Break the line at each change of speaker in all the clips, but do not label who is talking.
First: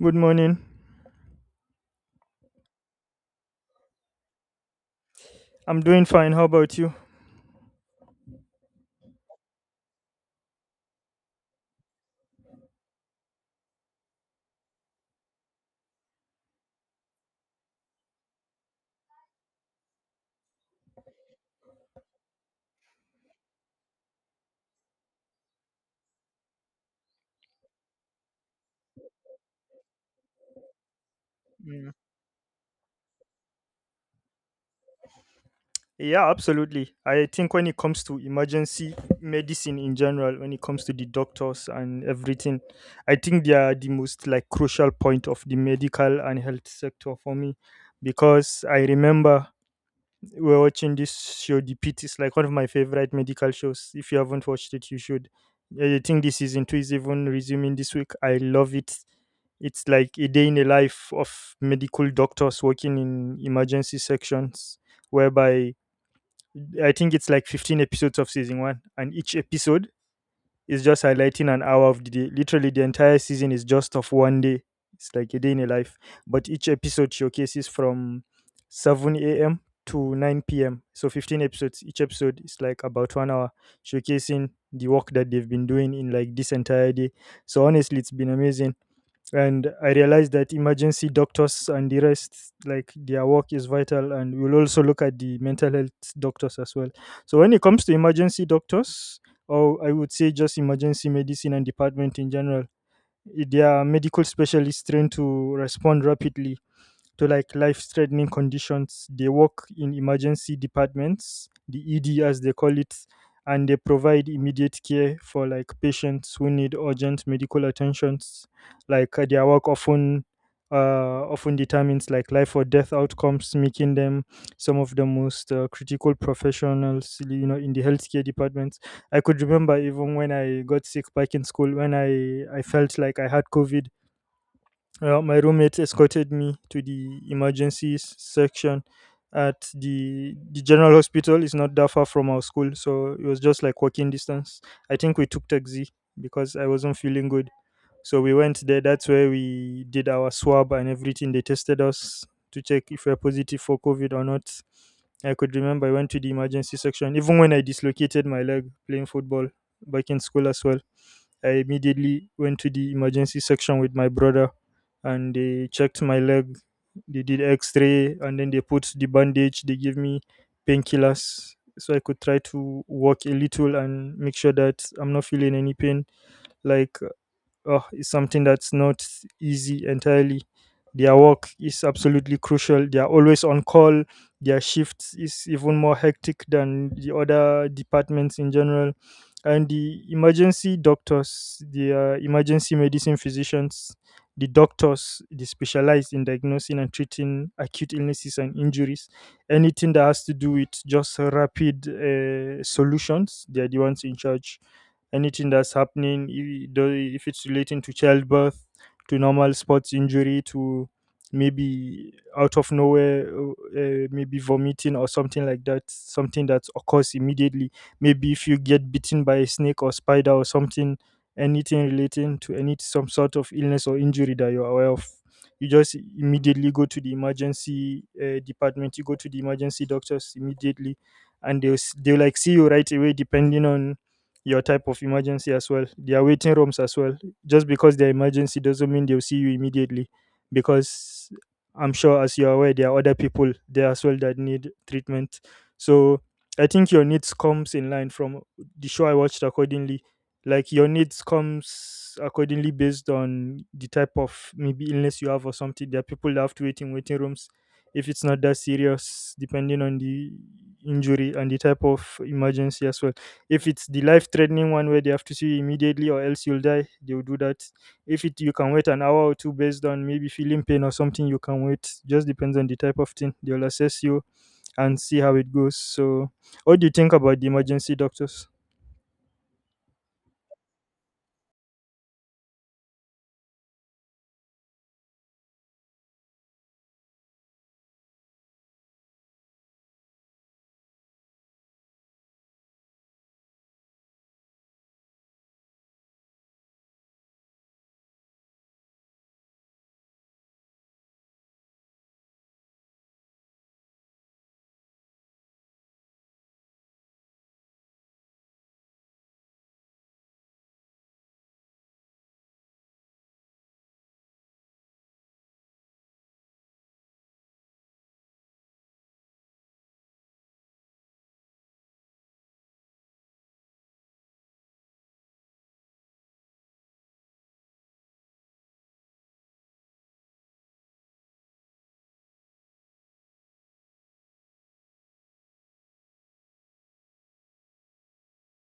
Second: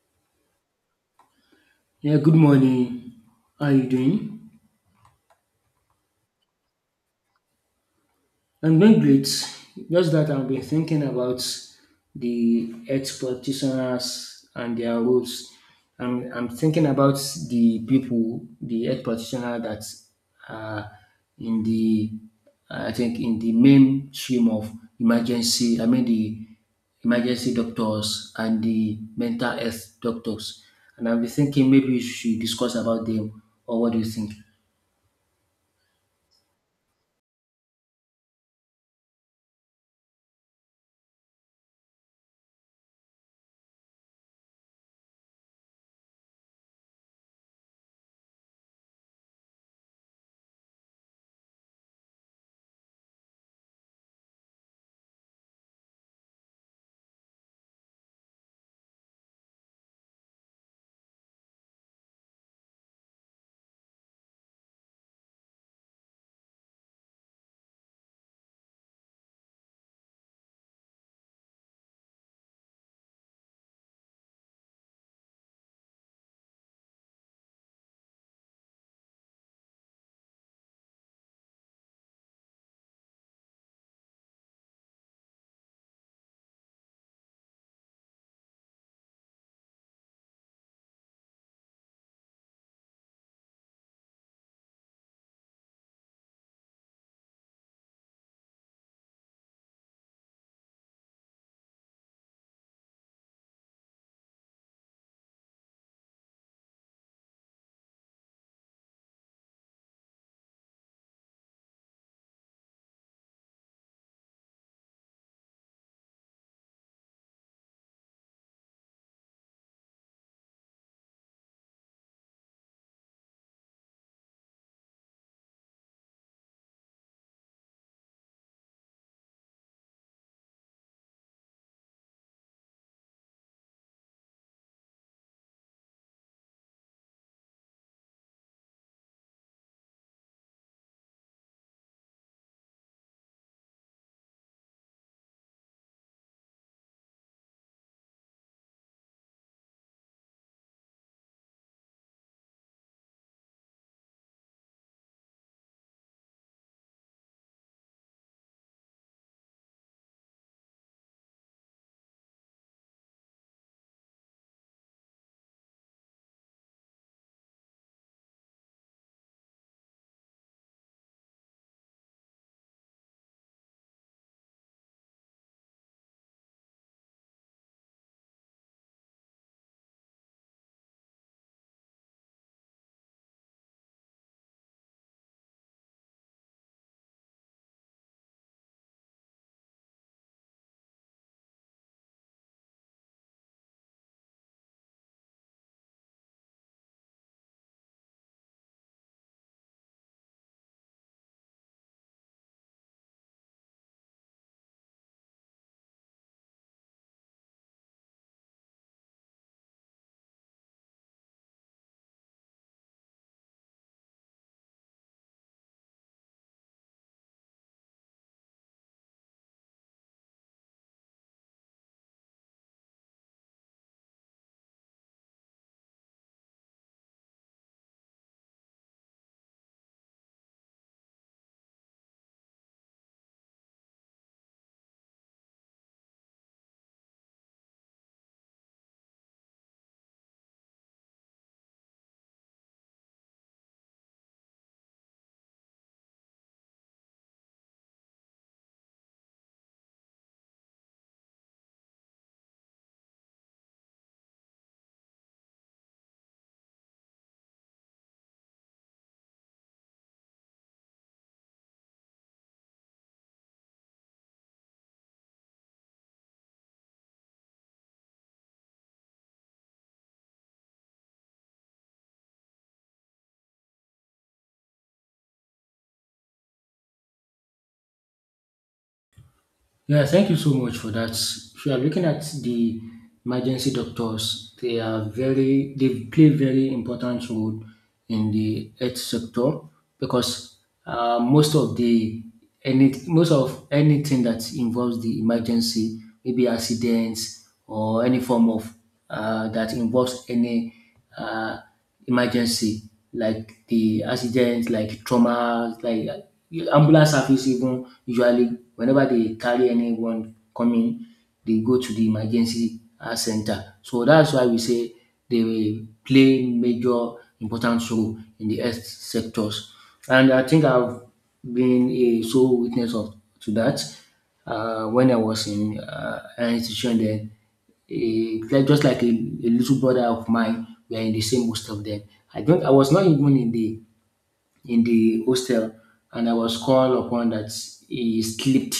Good morning.
Yeah, good morning. How are you doing?
I'm doing fine. How about you?
I'm doing great. Just that I've been thinking about the health practitioners and their roles. I'm thinking about the people, the health practitioner that are in I think, in the mainstream of the emergency doctors and the mental health doctors. And I'll be thinking maybe
Mm.
we should discuss about them, or what do you think?
Yeah, absolutely. I think when it comes to emergency medicine in general, when it comes to the doctors and everything, I think they are the most like crucial point of the medical and health sector for me because I remember we're watching this show, The Pit. It's like one of my favorite medical shows. If you haven't watched it, you should. I think this season two is even resuming this week. I love it. It's like a day in the life of medical doctors working in emergency sections, whereby I think it's like 15 episodes of season one, and each episode is just highlighting an hour of the day. Literally, the entire season is just of one day. It's like a day in a life. But each episode showcases from 7 a.m. to 9 p.m. So 15 episodes. Each episode is like about one hour, showcasing the work that they've been doing in like this entire day. So honestly, it's been amazing, and I realized that emergency doctors and the rest, like, their work is vital, and we'll also look at the mental health doctors as well. So when it comes to emergency doctors, or I would say just emergency medicine and department in general, they are medical specialists trained to respond rapidly to like life threatening conditions. They work in emergency departments, the ED as they call it, and they provide immediate care for like patients who need urgent medical attentions. Like, their work often, often determines like life or death outcomes, making them some of the most critical professionals, you know, in the healthcare departments. I could remember even when I got sick back in school, when I felt like I had COVID, well, my roommate escorted me to the emergency section at the general hospital. It's not that far from our school, so it was just like walking distance. I think we took taxi because I wasn't feeling good. So we went there. That's where we did our swab and everything. They tested us to check if we're positive for COVID or not. I could remember I went to the emergency section even when I dislocated my leg playing football back in school as well. I immediately went to the emergency section with my brother and they checked my leg. They did x ray and then they put the bandage. They gave me painkillers so I could try to walk a little and make sure that I'm not feeling any pain. Like, oh, is something that's not easy entirely. Their work is absolutely crucial. They are always on call. Their shift is even more hectic than the other departments in general. And the emergency doctors, the emergency medicine physicians, the doctors, they specialize in diagnosing and treating acute illnesses and injuries. Anything that has to do with just rapid solutions, they are the ones in charge anything that's happening, if it's relating to childbirth, to normal sports injury, to maybe out of nowhere, maybe vomiting or something like that, something that occurs immediately. Maybe if you get bitten by a snake or spider or something, anything relating to any some sort of illness or injury that you're aware of. You just immediately go to the emergency department. You go to the emergency doctors immediately, and they'll like see you right away, depending on your type of emergency as well. There are waiting rooms as well. Just because they're emergency doesn't mean they'll see you immediately, because I'm sure, as you're aware, there are other people there as well that need treatment. So I think your needs comes in line from the show I watched accordingly. Like your needs comes accordingly based on the type of maybe illness you have or something. There are people that have to wait in waiting rooms if it's not that serious, depending on the injury and the type of emergency as well. If it's the life threatening one where they have to see you immediately or else you'll die, they'll do that. If it you can wait an hour or two based on maybe feeling pain or something, you can wait. Just depends on the type of thing. They'll assess you and see how it goes. So what do you think about the emergency doctors?
Yeah, thank you so much for that. If you are looking at the emergency doctors, they are very they play very important role in the health sector because most of the any most of anything that involves the emergency, maybe accidents or any form of that involves any uh, emergency like the accident, like trauma, like ambulance service even usually whenever they carry anyone coming, they go to the emergency centre. So that's why we say they play major important role in the health sectors, and I think I've been a sole witness of to that when I was in health institution then a like just like a little brother of mine. We are in the same most of them. I don't. I was not even in the hostel, and I was called upon that he slipped.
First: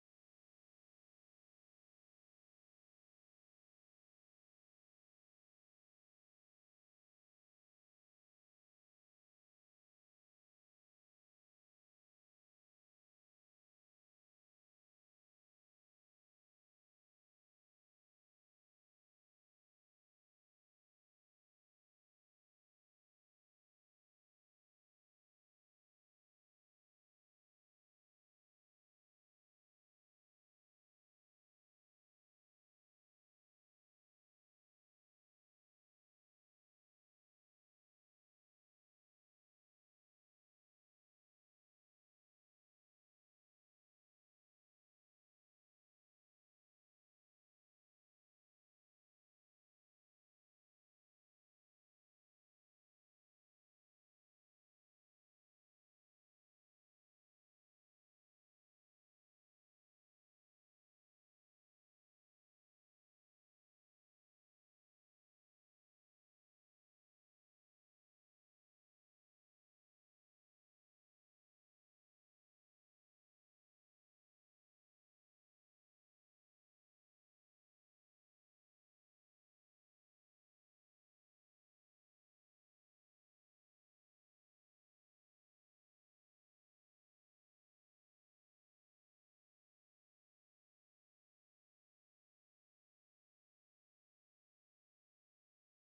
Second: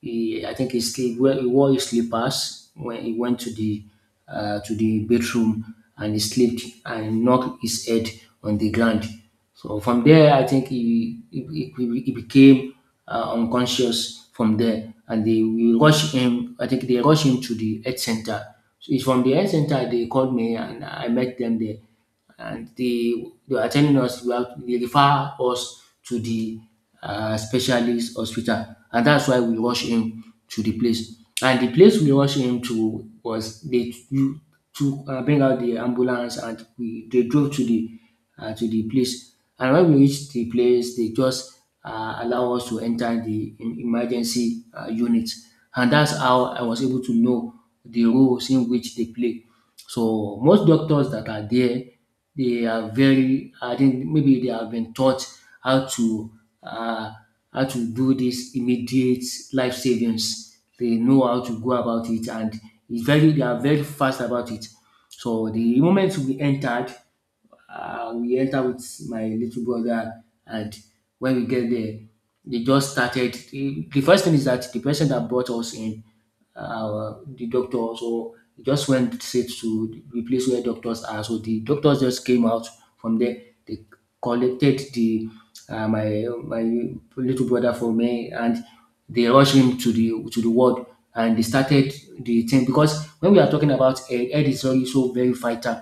He, I think he slipped. Well, he wore his slippers when he went to the bedroom, and he slipped and knocked his head on the ground. So from there, I think he became unconscious from there, and they we rushed him. I think they rushed him to the health center. So it's from the health center they called me, and I met them there and they were telling us we have they refer us to the specialist hospital, and that's why we rushed him to the place. And the place we rushed him to was they you to bring out the ambulance, and we they drove to the place, and when we reached the place they just allow us to enter the emergency unit, and that's how I was able to know the roles in which they play. So most doctors that are there they are very I think maybe they have been taught how to uh, how to do this immediate life savings. They know how to go about it, and it's very they are very fast about it. So the moment we entered with my little brother, and when we get there, they just started. The first thing is that the person that brought us in the doctor. So he just went straight to the place where doctors are. So the doctors just came out from there. They collected the my little brother from me, and they rushed him to the ward. And they started the thing because when we are talking about head, head is also so very vital,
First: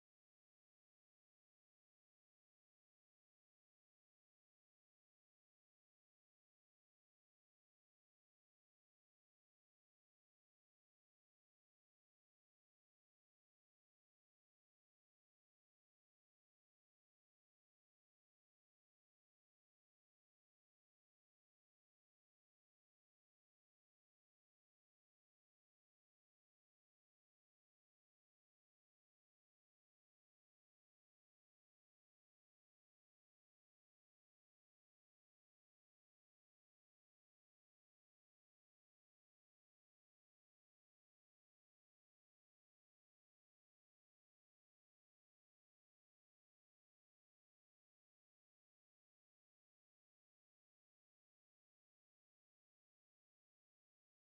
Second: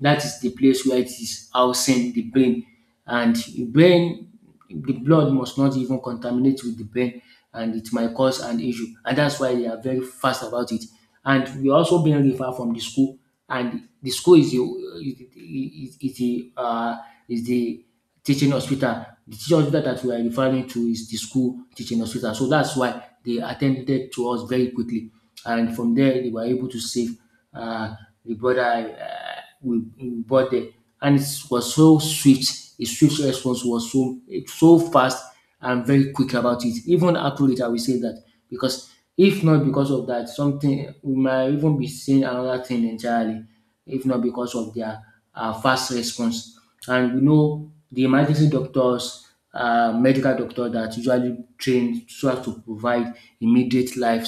that is the place where it is housing the brain, and the brain the blood must not even contaminate with the brain, and it might cause an issue, and that's why they are very fast about it. And we are also being referred from the school, and the school is the is the is the um is the teaching hospital. The teaching hospital that we are referring to is the school teaching hospital. So that's why they attended to us very quickly. And from there, they were able to save uh, the brother uh, we bought there. And it was so swift. The swift response was so, so fast and very quick about it. Even accurate, I will say that. Because if not because of that, something we might even be seeing another thing entirely if not because of their fast response. And we know the emergency doctors, medical doctor that usually trained so as to provide immediate life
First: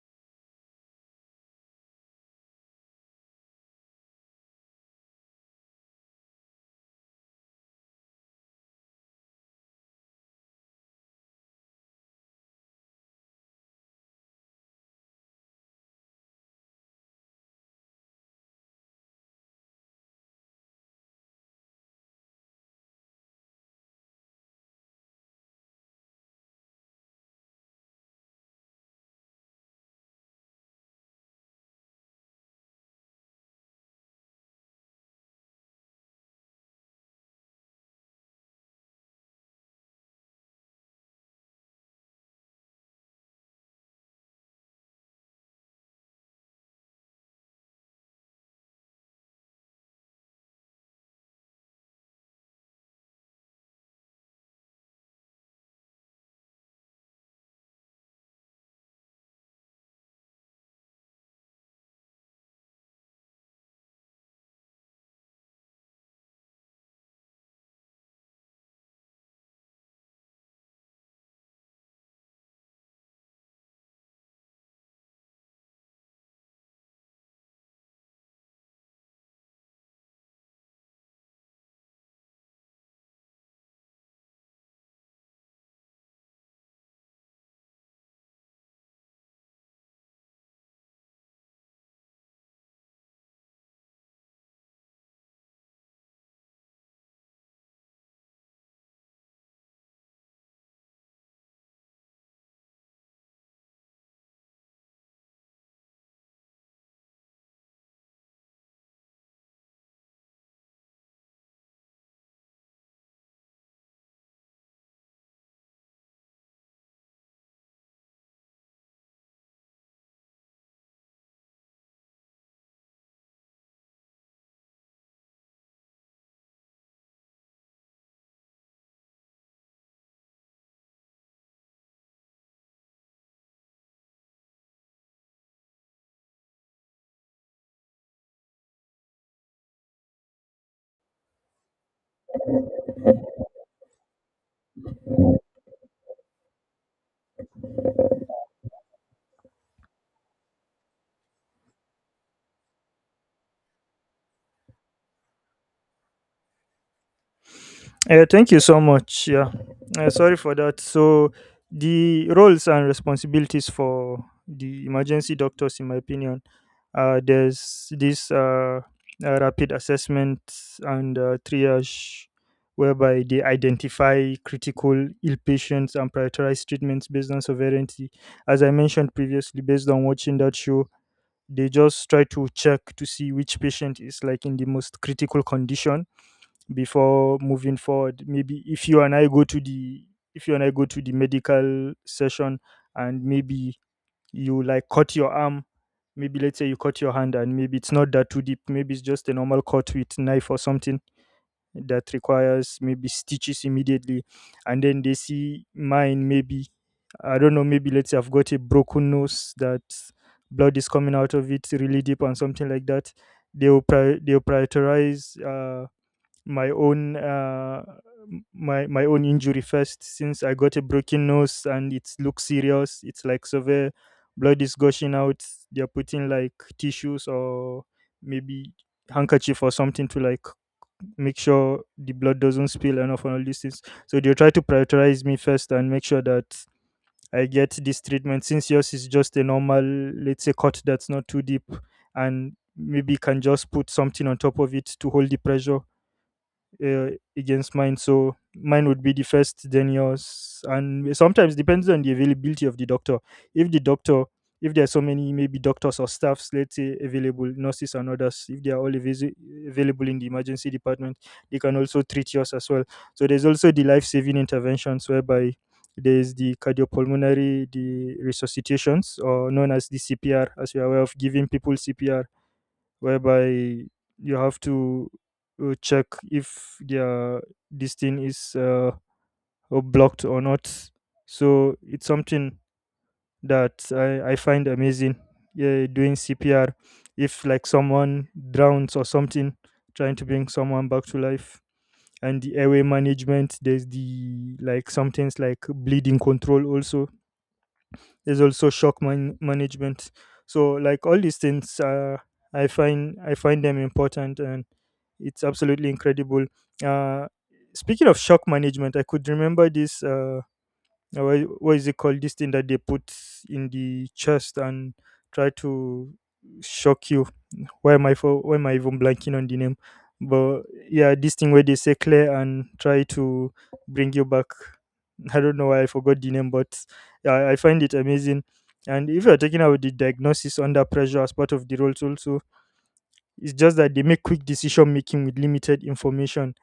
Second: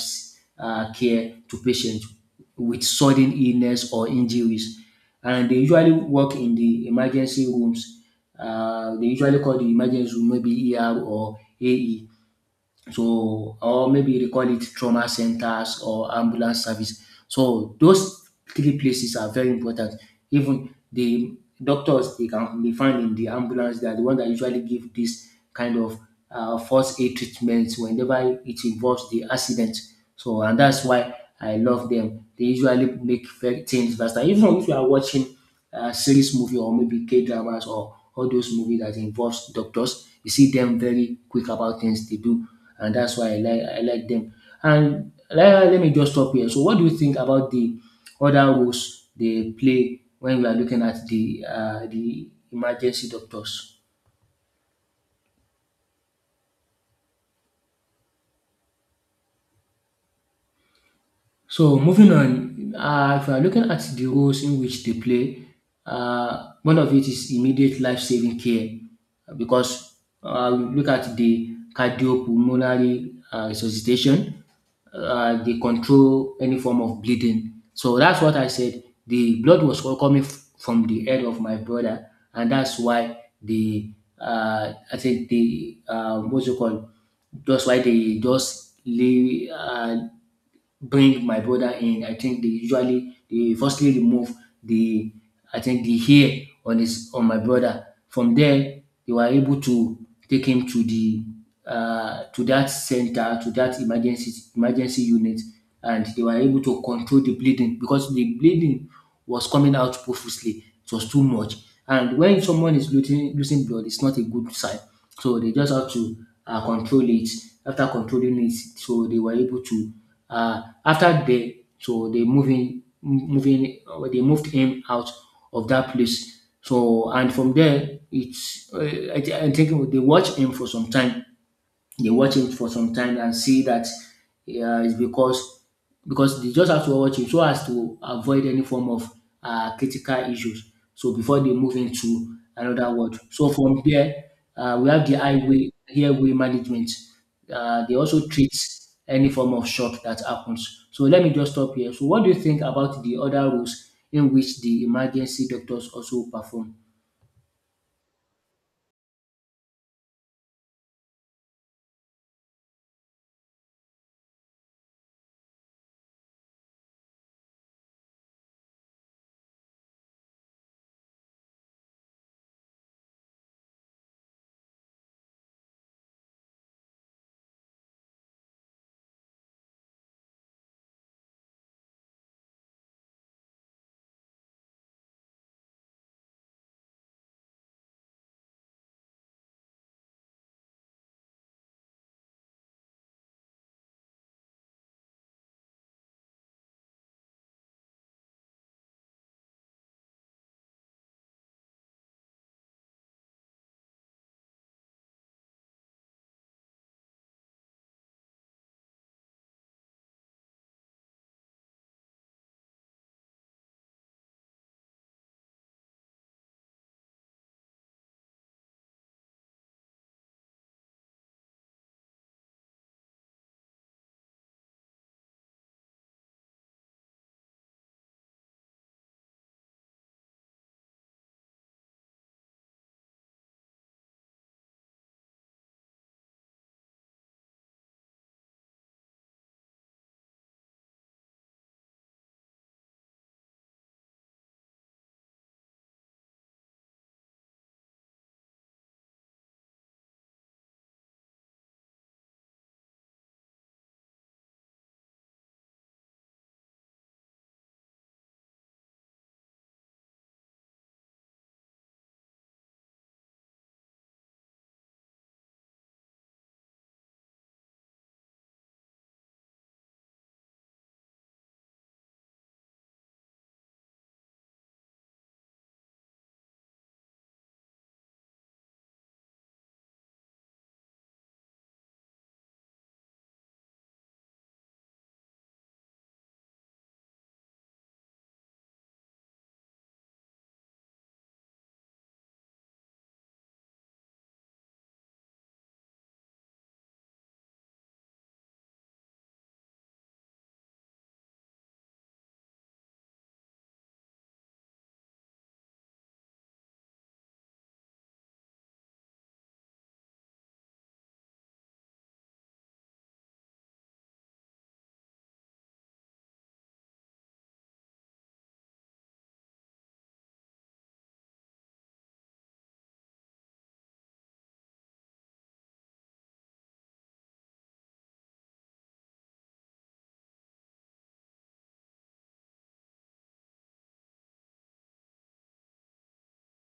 care to patients with sudden illness or injuries. And they usually work in the emergency rooms. They usually call the emergency room maybe ER or AE so, or maybe you call it trauma centers or ambulance service. So those three places are very important. Even the doctors they can be found in the ambulance. They are the one that usually give this kind of first aid treatments whenever it involves the accident. So and that's why I love them. They usually make very things faster. Even if you are watching series movie or maybe K dramas or all those movies that involves doctors, you see them very quick about things they do, and that's why I like them. And let me just stop here. So, what do you think about the other roles they play when we are looking at the emergency doctors? So moving on, if we are looking at the roles in which they play, one of it is immediate life-saving care because we look at the cardiopulmonary resuscitation, they control any form of bleeding. So that's what I said. The blood was all coming f- from the head of my brother, and that's why the I think the what's it called? That's why they just lay. Bring my brother in, I think they usually they firstly remove the I think the hair on his on my brother. From there, they were able to take him to the to that center to that emergency unit, and they were able to control the bleeding because the bleeding was coming out profusely. It was too much, and when someone is losing blood, it's not a good sign. So they just have to control it. After controlling it, so they were able to uh, after they so they moving, in moving they moved him out of that place. So and from there it's I think they watched him for some time they watch it for some time and see that it's because they just have to watch it so as to avoid any form of critical issues. So before they move into another world. So from there, we have the highway management. They also treat any form of shock that happens. So let me just stop here. So what do you think about the other roles in which the emergency doctors also perform?
Thank you so much. Yeah, sorry for that. So, the roles and responsibilities for the emergency doctors, in my opinion, there's this, rapid assessment and, triage, whereby they identify critical ill patients and prioritize treatments based on severity. As I mentioned previously, based on watching that show, they just try to check to see which patient is like in the most critical condition before moving forward. Maybe if you and I go to the, if you and I go to the medical session, and maybe you like cut your arm, maybe, let's say you cut your hand and maybe it's not that too deep, maybe it's just a normal cut with knife or something that requires maybe stitches immediately, and then they see mine, maybe, I don't know, maybe let's say I've got a broken nose, that blood is coming out of it really deep and something like that. They they will prioritize my own, my own injury first since I got a broken nose and it looks serious. It's like severe blood is gushing out. They're putting like tissues or maybe handkerchief or something to like make sure the blood doesn't spill and off and all these things. So they try to prioritize me first and make sure that I get this treatment since yours is just a normal, let's say, cut that's not too deep and maybe can just put something on top of it to hold the pressure uh, against mine. So mine would be the first, then yours, and sometimes depends on the availability of the doctor. If the doctor, if there are so many maybe doctors or staffs, let's say available nurses and others, if they are all available in the emergency department, they can also treat yours as well. So there's also the life saving interventions whereby there's the cardiopulmonary the resuscitations or known as the CPR, as we are aware of giving people CPR, whereby you have to, check if their this thing is, blocked or not. So it's something that I find amazing, yeah, doing CPR. If like someone drowns or something, trying to bring someone back to life, and the airway management, there's the like something's like bleeding control also. There's also shock management. So like all these things, I find them important, and it's absolutely incredible. uh, Speaking of shock management, I could remember this, what is it called, this thing that they put in the chest and try to shock you. Why am I, for why am I even blanking on the name? But yeah, this thing where they say Claire and try to bring you back. I don't know why I forgot the name, but I find it amazing. And if you're talking about the diagnosis under pressure as part of the roles also, it's just that they make quick decision making with limited information.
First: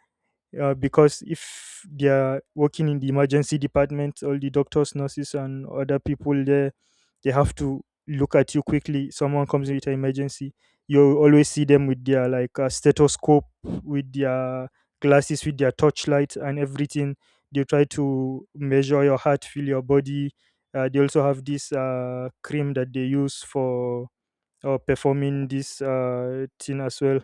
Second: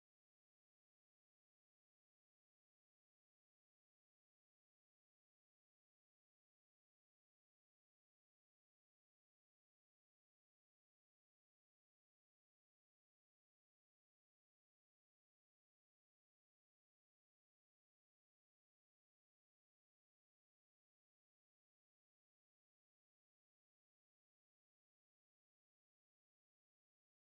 Because if they are working in the emergency department, all the doctors, nurses, and other people there, they have to look at you quickly. Someone comes with an emergency, you always see them with their like, stethoscope, with their glasses, with their torchlight, and everything. They try to measure your heart, feel your body. They also have this cream that they use for performing this thing as well,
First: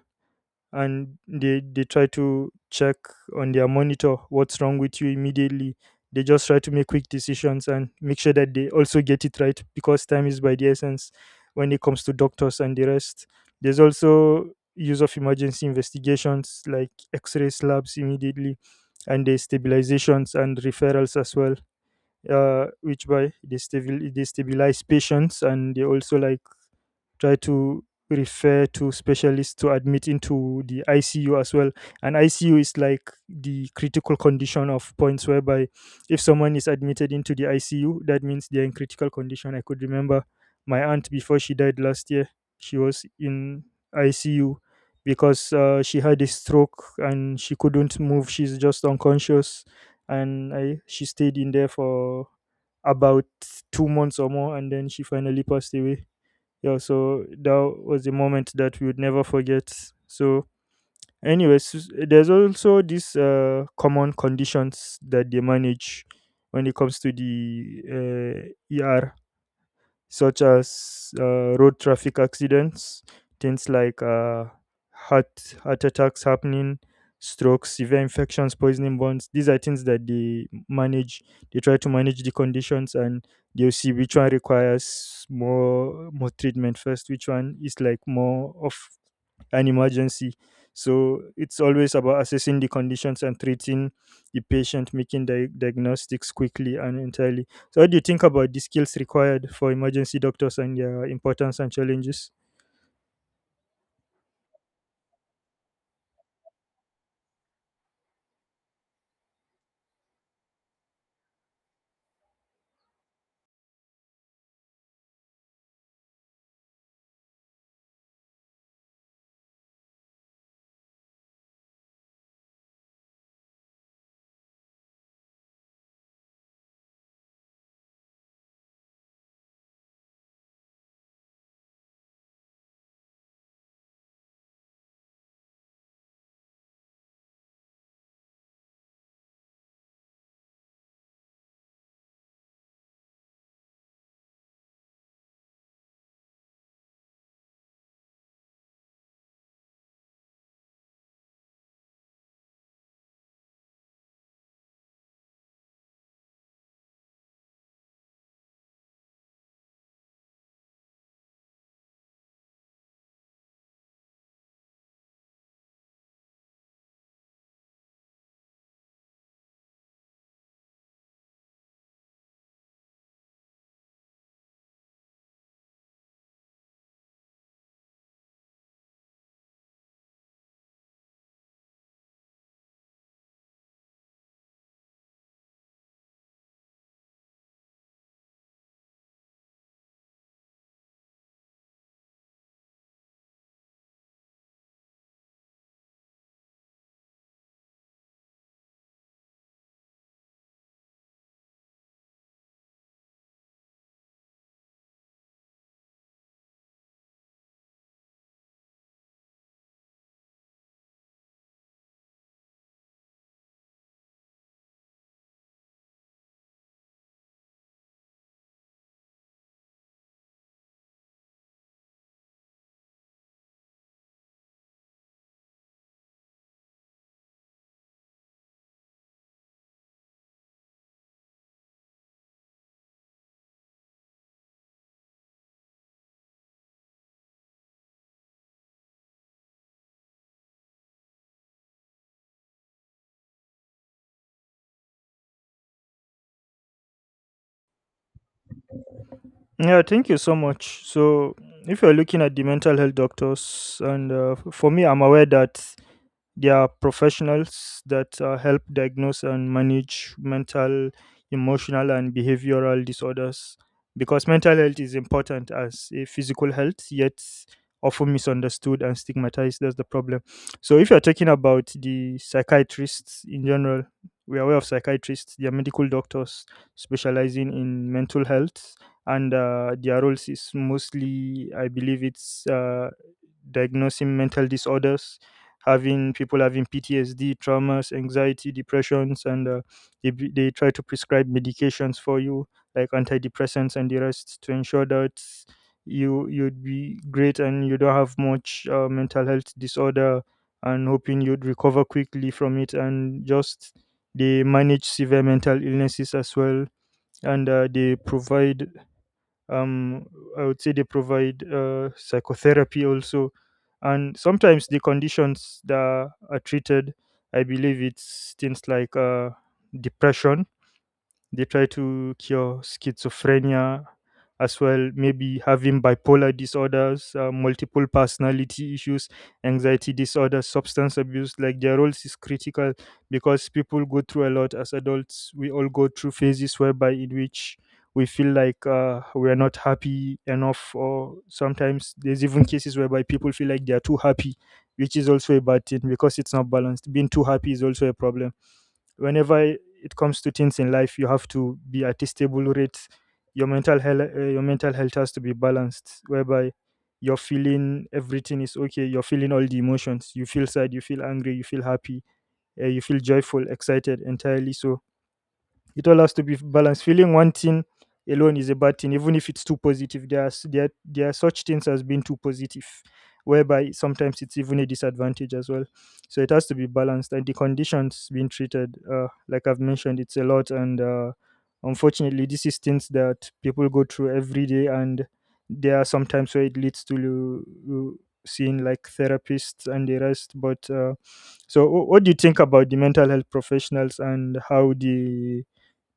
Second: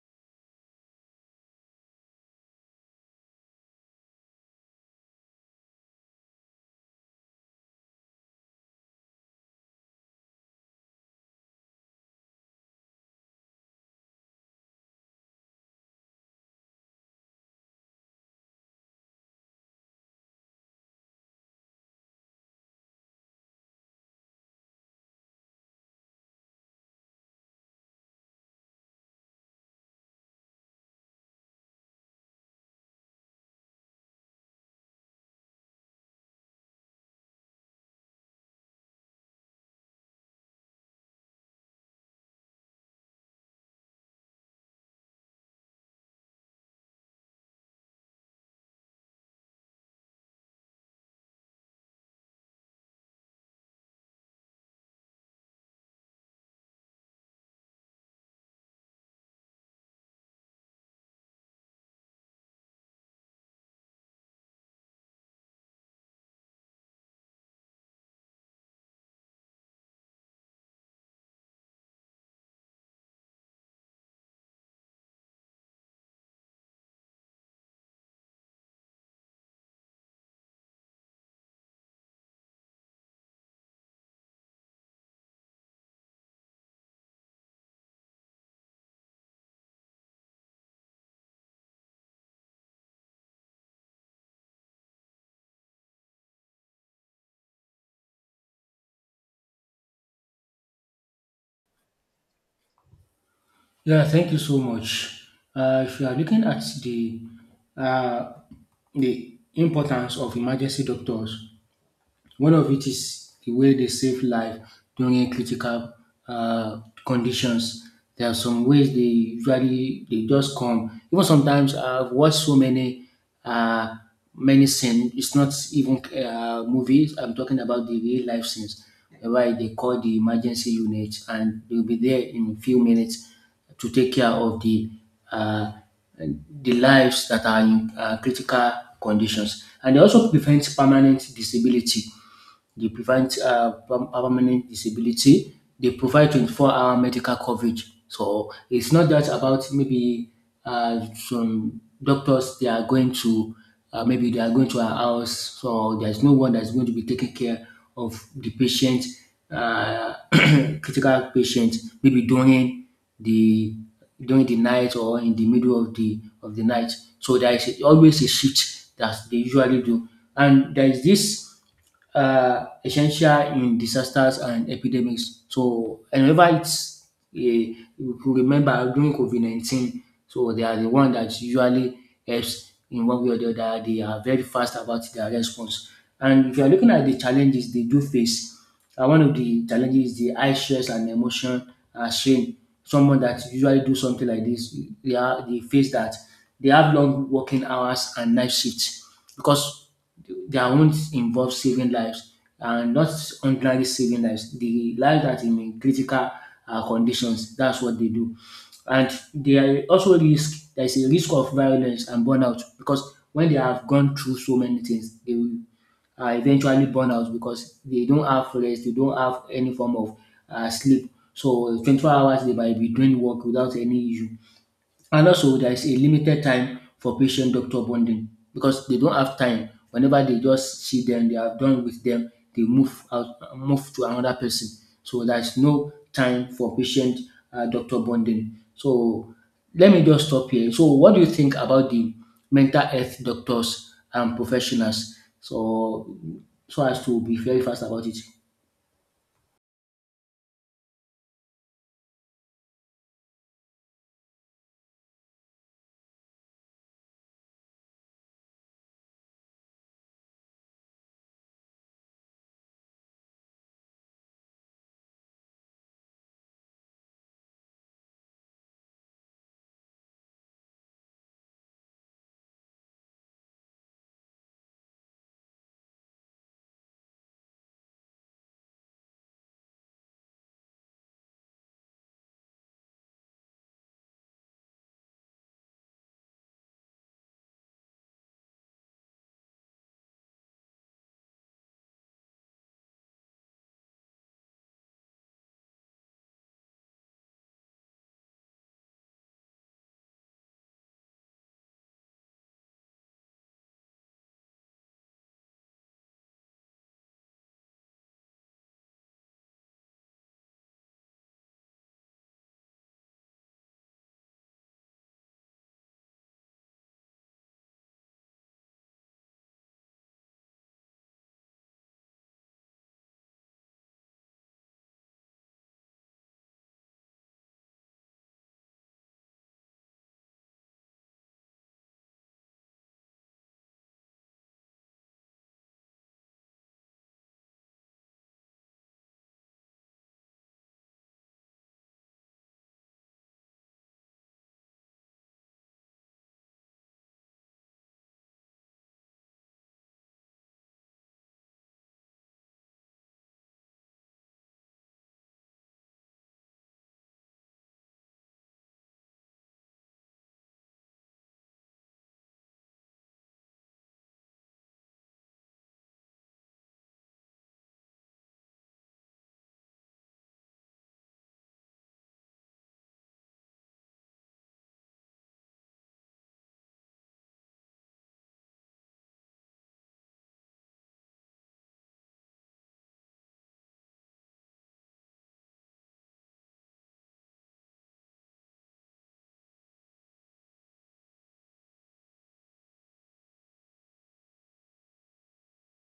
and they try to check on their monitor what's wrong with you immediately. They just try to make quick decisions and make sure that they also get it right because time is by the essence when it comes to doctors and the rest. There's also use of emergency investigations like x-ray slabs immediately, and the stabilizations and referrals as well, which by they stabilize patients and they also like try to refer to specialists to admit into the ICU as well. And ICU is like the critical condition of points whereby if someone is admitted into the ICU, that means they're in critical condition. I could remember my aunt before she died last year, she was in ICU because, she had a stroke and she couldn't move. She's just unconscious. And she stayed in there for about 2 months or more, and then she finally passed away. Yeah, so that was a moment that we would never forget. so there's also these common conditions that they manage when it comes to the uh, er such as road traffic accidents, things like heart attacks happening, strokes, severe infections, poisoning burns. These are things that they manage. They try to manage the conditions, and they'll see which one requires more treatment first, which one is like more of an emergency. So it's always about assessing the conditions and treating the patient, making diagnostics quickly and entirely. So, what do you think about the skills required for emergency doctors and their importance and challenges?
Yeah, thank you so much. If you are looking at uh, the importance of emergency doctors, one of it is the way they save life during critical uh, conditions. There are some ways they usually they just come. Even sometimes I've watched so many uh, many scenes. It's not even movies. I'm talking about the real life scenes whereby they call the emergency unit and they'll be there in a few minutes to take care of uh, the lives that are in critical conditions, and they also prevent permanent disability permanent disability. They provide 24-hour medical coverage. So it's not just about maybe some doctors, they are going to, maybe they are going to our house. So there's no one that's going to be taking care of the patient, critical patient, maybe the during the night or in the middle of the night. So there is always a shift that they usually do. And there is this essential in disasters and epidemics. So, and whenever it's you could remember during COVID 19, so they are the one that usually helps in one way or the other. They are very fast about their response. And if you are looking at the challenges they do face, one of the challenges is the high stress and emotion and strain. Someone that usually do something like this, they are they face that they have long working hours and night shifts because their own involve saving lives and not ordinary saving lives. The lives that in critical conditions, that's what they do. And there are also risk, there is a risk of violence and burnout because when they have gone through so many things, they will eventually burn out because they don't have rest, they don't have any form of sleep. So 24 hours they might be doing work without any issue. And also there is a limited time for patient doctor bonding because they don't have time. Whenever they just see them, they are done with them. They move to another person. So there is no time for patient doctor bonding. So let me just stop here. So what do you think about the mental health doctors and professionals? So so as to be very fast about it.
Yeah, thank you so much. So, if you're looking at the mental health doctors, and for me, I'm aware that they are professionals that help diagnose and manage mental, emotional, and behavioral disorders. Because mental health is important as a physical health, yet often misunderstood and stigmatized. That's the problem. So, if you're talking about the psychiatrists in general, we are aware of psychiatrists, they are medical doctors specializing in mental health, and their roles is mostly, I believe, it's diagnosing mental disorders, having people having PTSD, traumas, anxiety, depressions, and they try to prescribe medications for you like antidepressants and the rest to ensure that you'd be great and you don't have much mental health disorder, and hoping you'd recover quickly from it. And just they manage severe mental illnesses as well, and they provide um I would say they provide psychotherapy also. And sometimes the conditions that are treated, I believe it's things like depression. They try to cure schizophrenia as well, maybe having bipolar disorders, multiple personality issues, anxiety disorders, substance abuse. Like, their roles is critical because people go through a lot. As adults we all go through phases whereby in which we feel like we are not happy enough, or sometimes there's even cases whereby people feel like they are too happy, which is also a bad thing because it's not balanced. Being too happy is also a problem. Whenever it comes to things in life, you have to be at a stable rate. Your mental health, your mental health has to be balanced, whereby you're feeling everything is okay, you're feeling all the emotions, you feel sad, you feel angry, you feel happy, you feel joyful, excited entirely. So it all has to be balanced. Feeling one thing alone is a bad thing, even if it's too positive. There are, there are such things as being too positive, whereby sometimes it's even a disadvantage as well. So it has to be balanced. And the conditions being treated, like I've mentioned, it's a lot. And unfortunately, this is things that people go through every day. And there are sometimes where it leads to seeing like therapists and the rest. But so, what do you think about the mental health professionals and how the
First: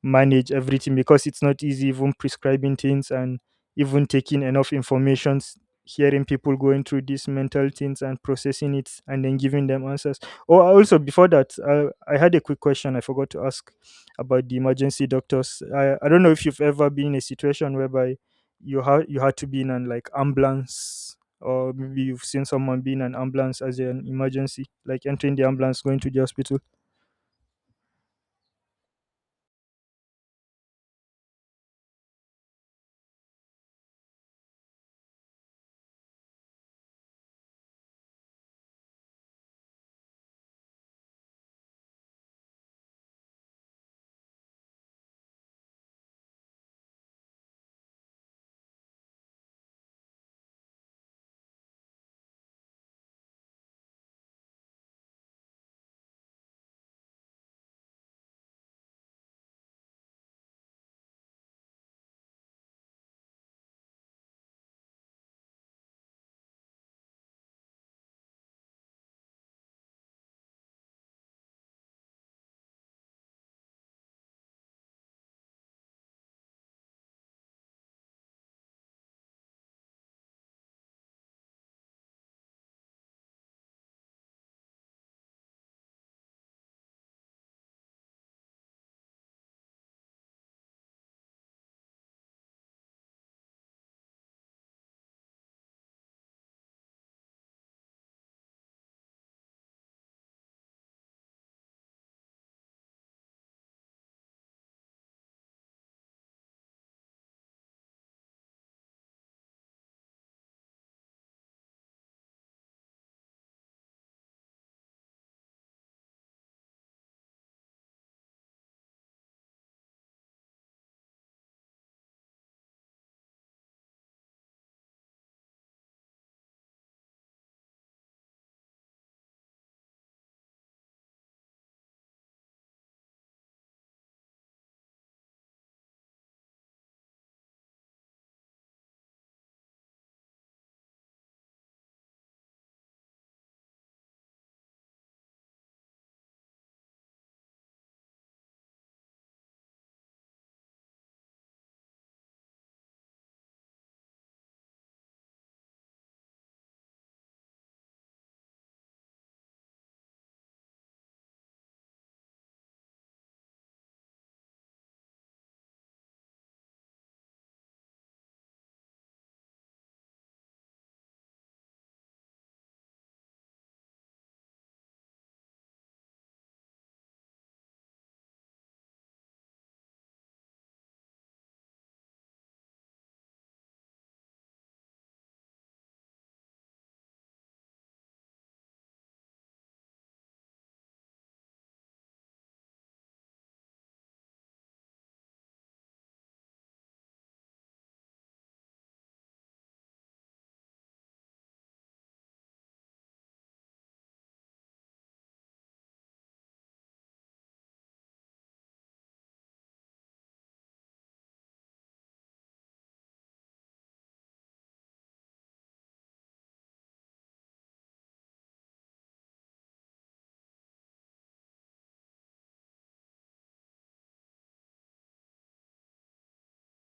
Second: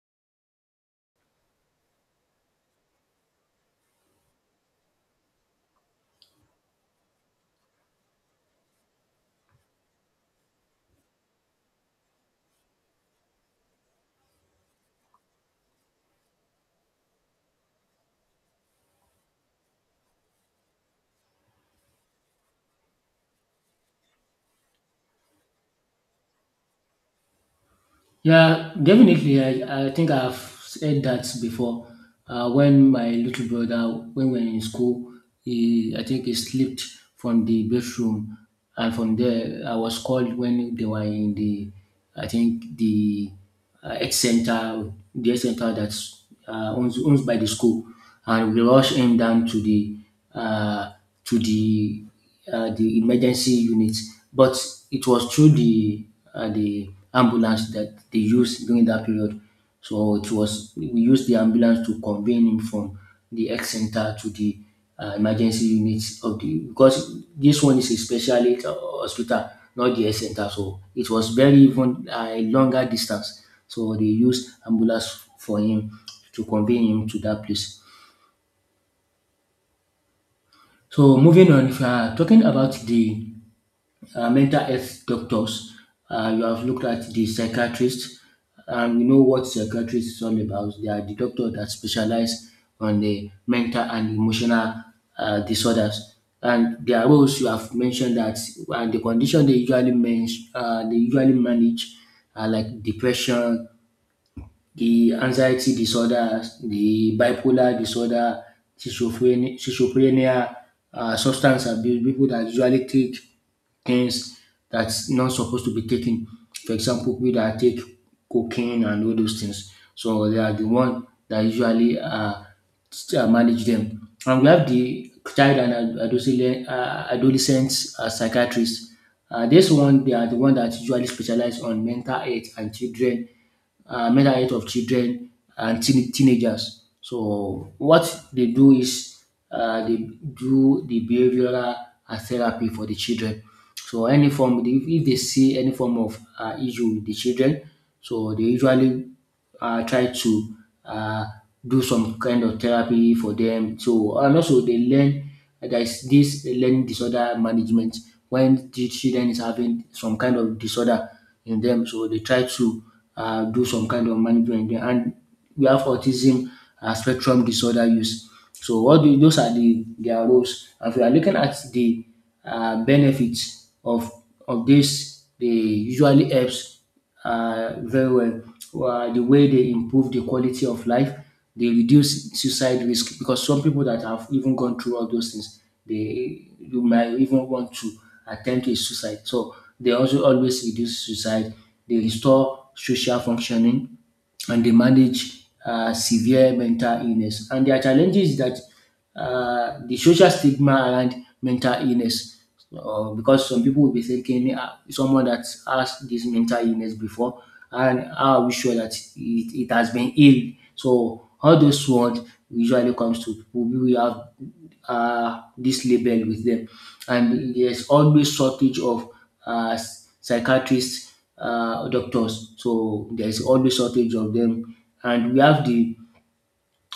manage everything? Because it's not easy, even prescribing things and even taking enough informations, hearing people going through these mental things and processing it and then giving them answers. Oh, also before that, I had a quick question I forgot to ask about the emergency doctors. I don't know if you've ever been in a situation whereby you had to be in an like ambulance, or maybe you've seen someone being an ambulance as an emergency, like entering the ambulance going to the hospital.
Yeah, definitely. I think I've said that before. When my little brother, when we were in school, he, I think he slipped from the bedroom, and from there I was called when they were in the, I think the X Center, the X Center that's owns, owns by the school, and we rush him down uh, to the emergency unit. But it was through the ambulance that they used during that period. So it was we used the ambulance to convey him from the X Center to the emergency units of the because this one is a specialist hospital, not the health center. So it was very even a longer distance. So they used ambulance for him to convey him to that place. So moving on, if you are talking about the mental health doctors. You have looked at the psychiatrist, and we know what psychiatrists is all about. They are the doctor that specialize on the mental and emotional disorders. And their roles, you have mentioned that, and the condition they usually they usually manage are like depression, the anxiety disorder, the bipolar disorder, schizophrenia, substance abuse, people that usually take things that's not supposed to be taken. For example, people that take cocaine and all those things. So they are the one that usually manage them. And we have the child and adolescent, adolescent psychiatrists. This one, they are the one that usually specialize on mental health and children mental health of children and teenagers. So what they do is they do the behavioral therapy for the children. So any form, if they see any form of issue with the children, so they usually try to uh, do some kind of therapy for them. So and also they learn there is this learning disorder management when the children is having some kind of disorder in them. So they try to do some kind of management. And we have autism spectrum disorder use. So all the, those are the their roles. And if we are looking at the benefits of this, they usually helps very well. The way they improve the quality of life, they reduce suicide risk because some people that have even gone through all those things, they you might even want to attempt a suicide. So they also always reduce suicide. They restore social functioning and they manage severe mental illness. And their challenge is that the social stigma around mental illness, because some people will be thinking someone that has this mental illness before, and how are we sure that it has been healed? So all those ones usually comes to people who have this label with them, and there's always shortage of uh, psychiatrists doctors. So there is always shortage of them, and we have the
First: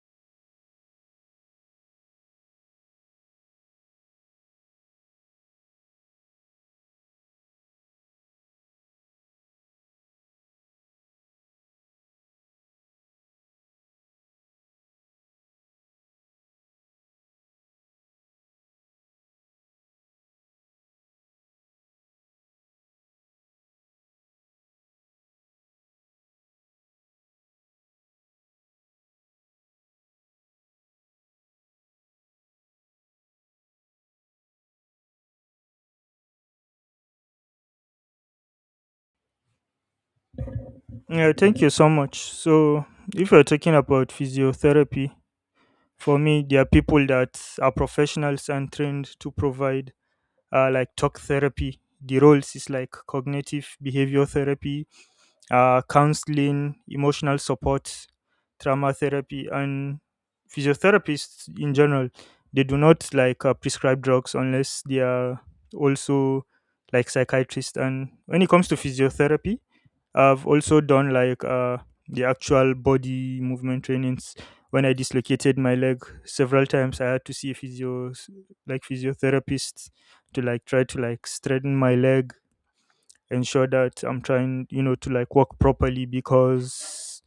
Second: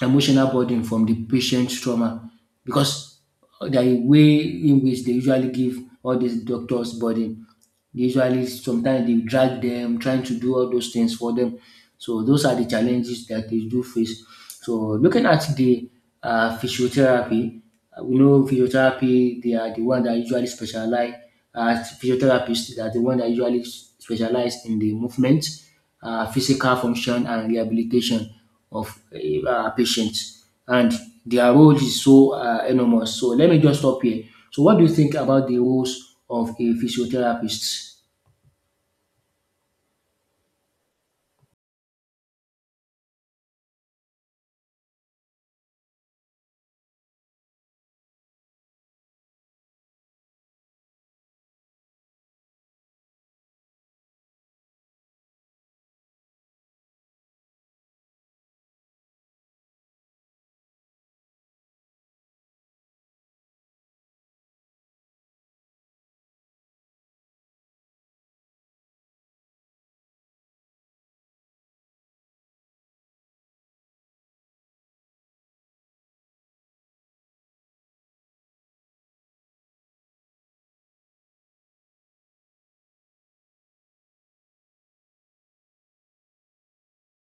emotional burden from the patient's trauma because the way in which they usually give all these doctors burden. They usually, sometimes they drag them, trying to do all those things for them. So those are the challenges that they do face. So looking at the physiotherapy, we know physiotherapy they are the one that usually specialize. Uh, Physiotherapists they are the one that usually specialize in the movement, physical function, and rehabilitation of a patients and their role is so enormous. So let me just stop here. So what do you think about the roles of a physiotherapist?
Yeah, thank you so much. So, if you're talking about physiotherapy, for me, there are people that are professionals and trained to provide like talk therapy. The roles is like cognitive behavior therapy, counseling, emotional support, trauma therapy, and physiotherapists in general. They do not like prescribe drugs unless they are also like psychiatrists. And when it comes to physiotherapy, I've also done like the actual body movement trainings. When I dislocated my leg several times, I had to see a physio, like physiotherapist, to like try to like straighten my leg, ensure that I'm trying, you know, to like walk properly. Because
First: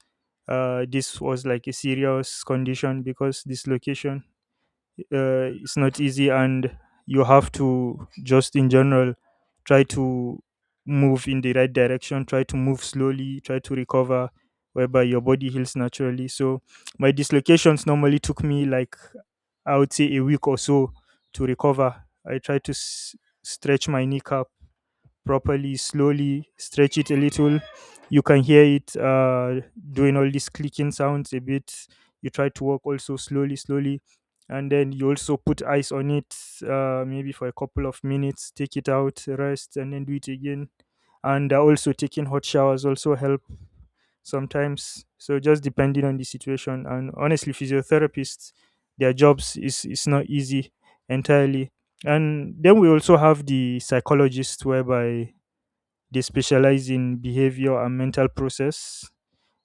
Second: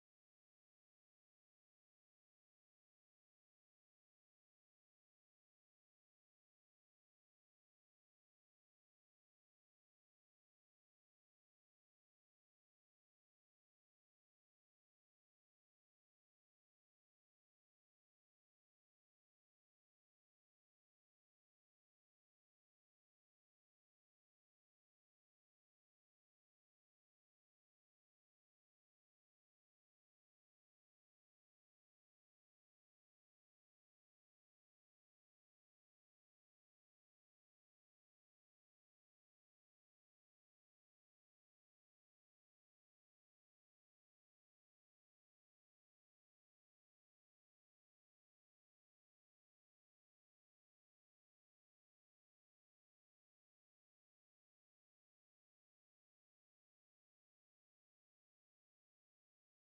this was like a serious condition, because dislocation, it's not easy, and you have to just in general try to move in the right direction, try to move slowly, try to recover whereby your body heals naturally. So my dislocations normally took me like, I would say, a week or so to recover. I tried to stretch my kneecap properly, slowly stretch it a little. You can hear it, doing all these clicking sounds a bit. You try to walk also slowly slowly, and then you also put ice on it, maybe for a couple of minutes, take it out, rest, and then do it again. And also taking hot showers also help sometimes. So just depending on the situation. And honestly, physiotherapists, their jobs is not easy entirely. And then we also have the psychologist, whereby they specialize in behavior and mental process.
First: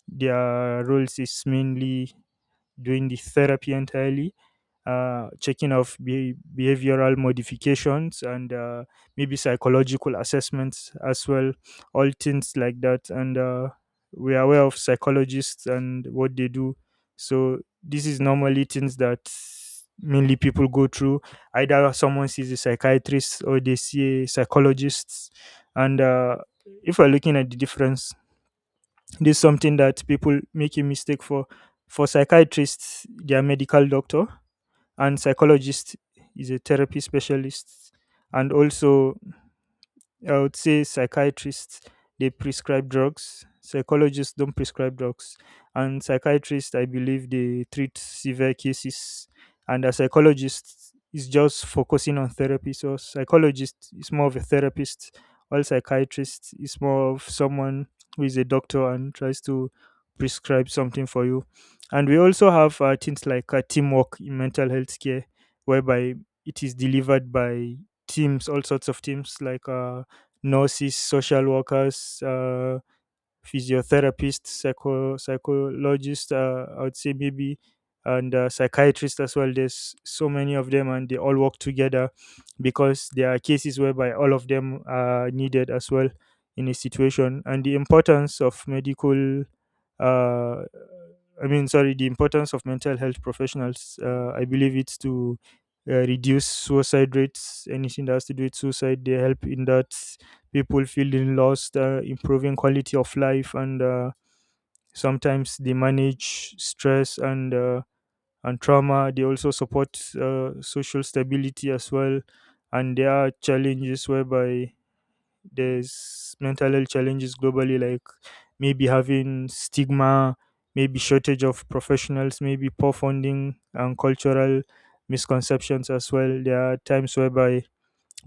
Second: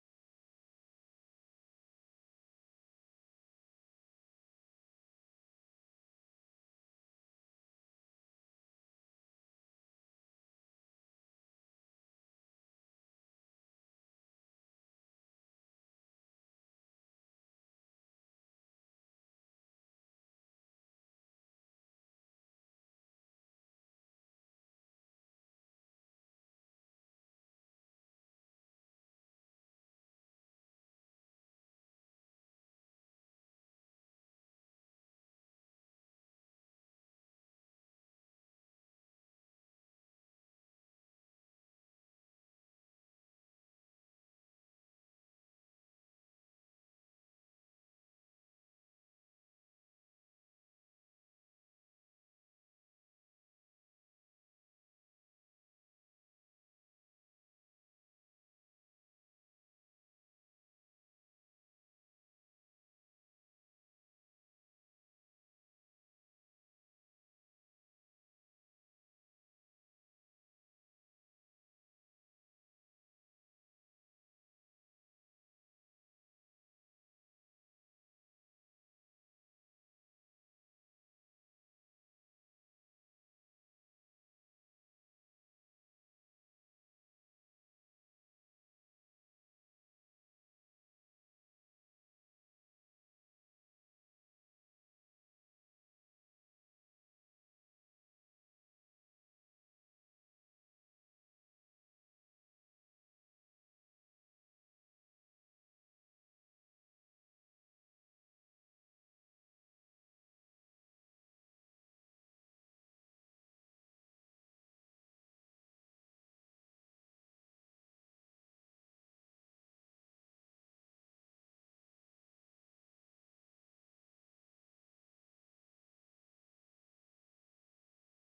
Their roles is mainly doing the therapy entirely, checking of behavioral modifications, and maybe psychological assessments as well, all things like that. And we are aware of psychologists and what they do. So this is normally things that mainly people go through. Either someone sees a psychiatrist or they see a psychologist. And if we're looking at the difference, this is something that people make a mistake for. For psychiatrists, they are medical doctor, and psychologist is a therapy specialist. And also, I would say psychiatrists, they prescribe drugs. Psychologists don't prescribe drugs, and psychiatrists, I believe, they treat severe cases, and a psychologist is just focusing on therapy. So psychologist is more of a therapist, while psychiatrist is more of someone who is a doctor and tries to prescribe something for you. And we also have things like teamwork in mental health care, whereby it is delivered by teams, all sorts of teams, like, nurses, social workers, physiotherapists, psychologists. I would say maybe, and psychiatrists as well. There's so many of them, and they all work together because there are cases whereby all of them are needed as well in a situation. And the importance of medical uh, I mean, sorry, the importance of mental health professionals, I believe it's to reduce suicide rates, anything that has to do with suicide. They help in that, people feeling lost, improving quality of life, and sometimes they manage stress and and trauma. They also support social stability as well. And there are challenges whereby there's mental health challenges globally, like maybe having stigma, maybe shortage of professionals, maybe poor funding, and cultural misconceptions as well. There are times whereby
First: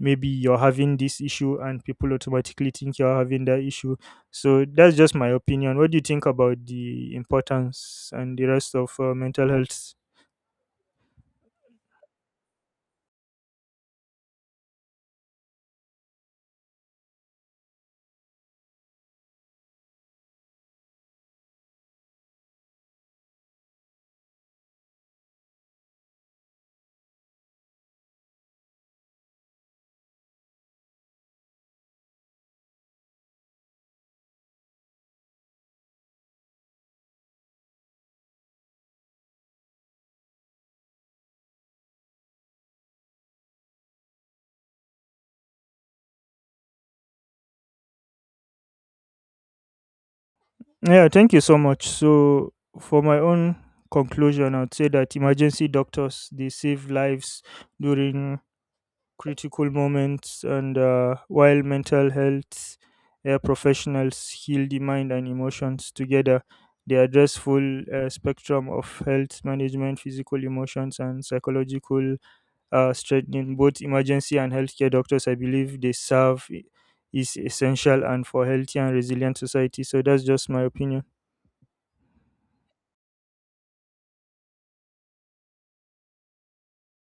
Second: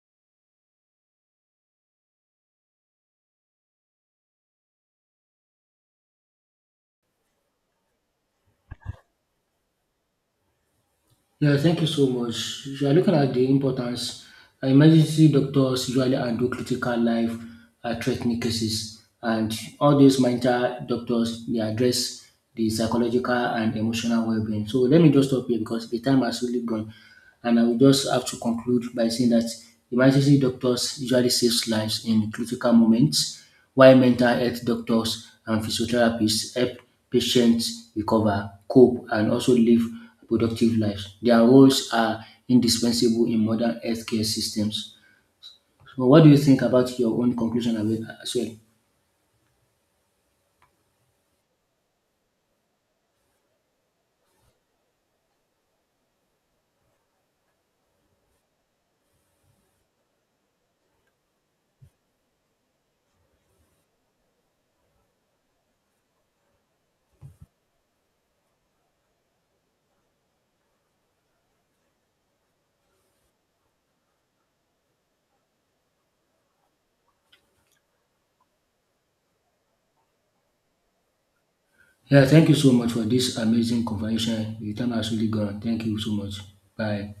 maybe you're having this issue and people automatically think you're having that issue. So that's just my opinion. What do you think about the importance and the rest of mental health?
Yeah, thank you so much. If you are looking at the importance, emergency doctors usually handle critical life threatening cases, and all these mental doctors they address the psychological and emotional well-being. So let me just stop here because the time has really gone, and I will just have to conclude by saying that emergency doctors usually saves lives in critical moments while mental health doctors and physiotherapists help patients recover, cope and also live productive lives. Their roles are indispensable in modern healthcare systems. So what do you think about your own conclusion as well?
Yeah, thank you so much. So, for my own conclusion, I would say that emergency doctors, they save lives during critical moments, and while mental health professionals heal the mind and emotions together, they address full spectrum of health management, physical emotions, and psychological strengthening. Both emergency and healthcare doctors, I believe, they serve is essential and for healthy and resilient society. So that's just my opinion.
Yeah, thank you so much for this amazing conversation. Your time has really gone. Thank you so much. Bye.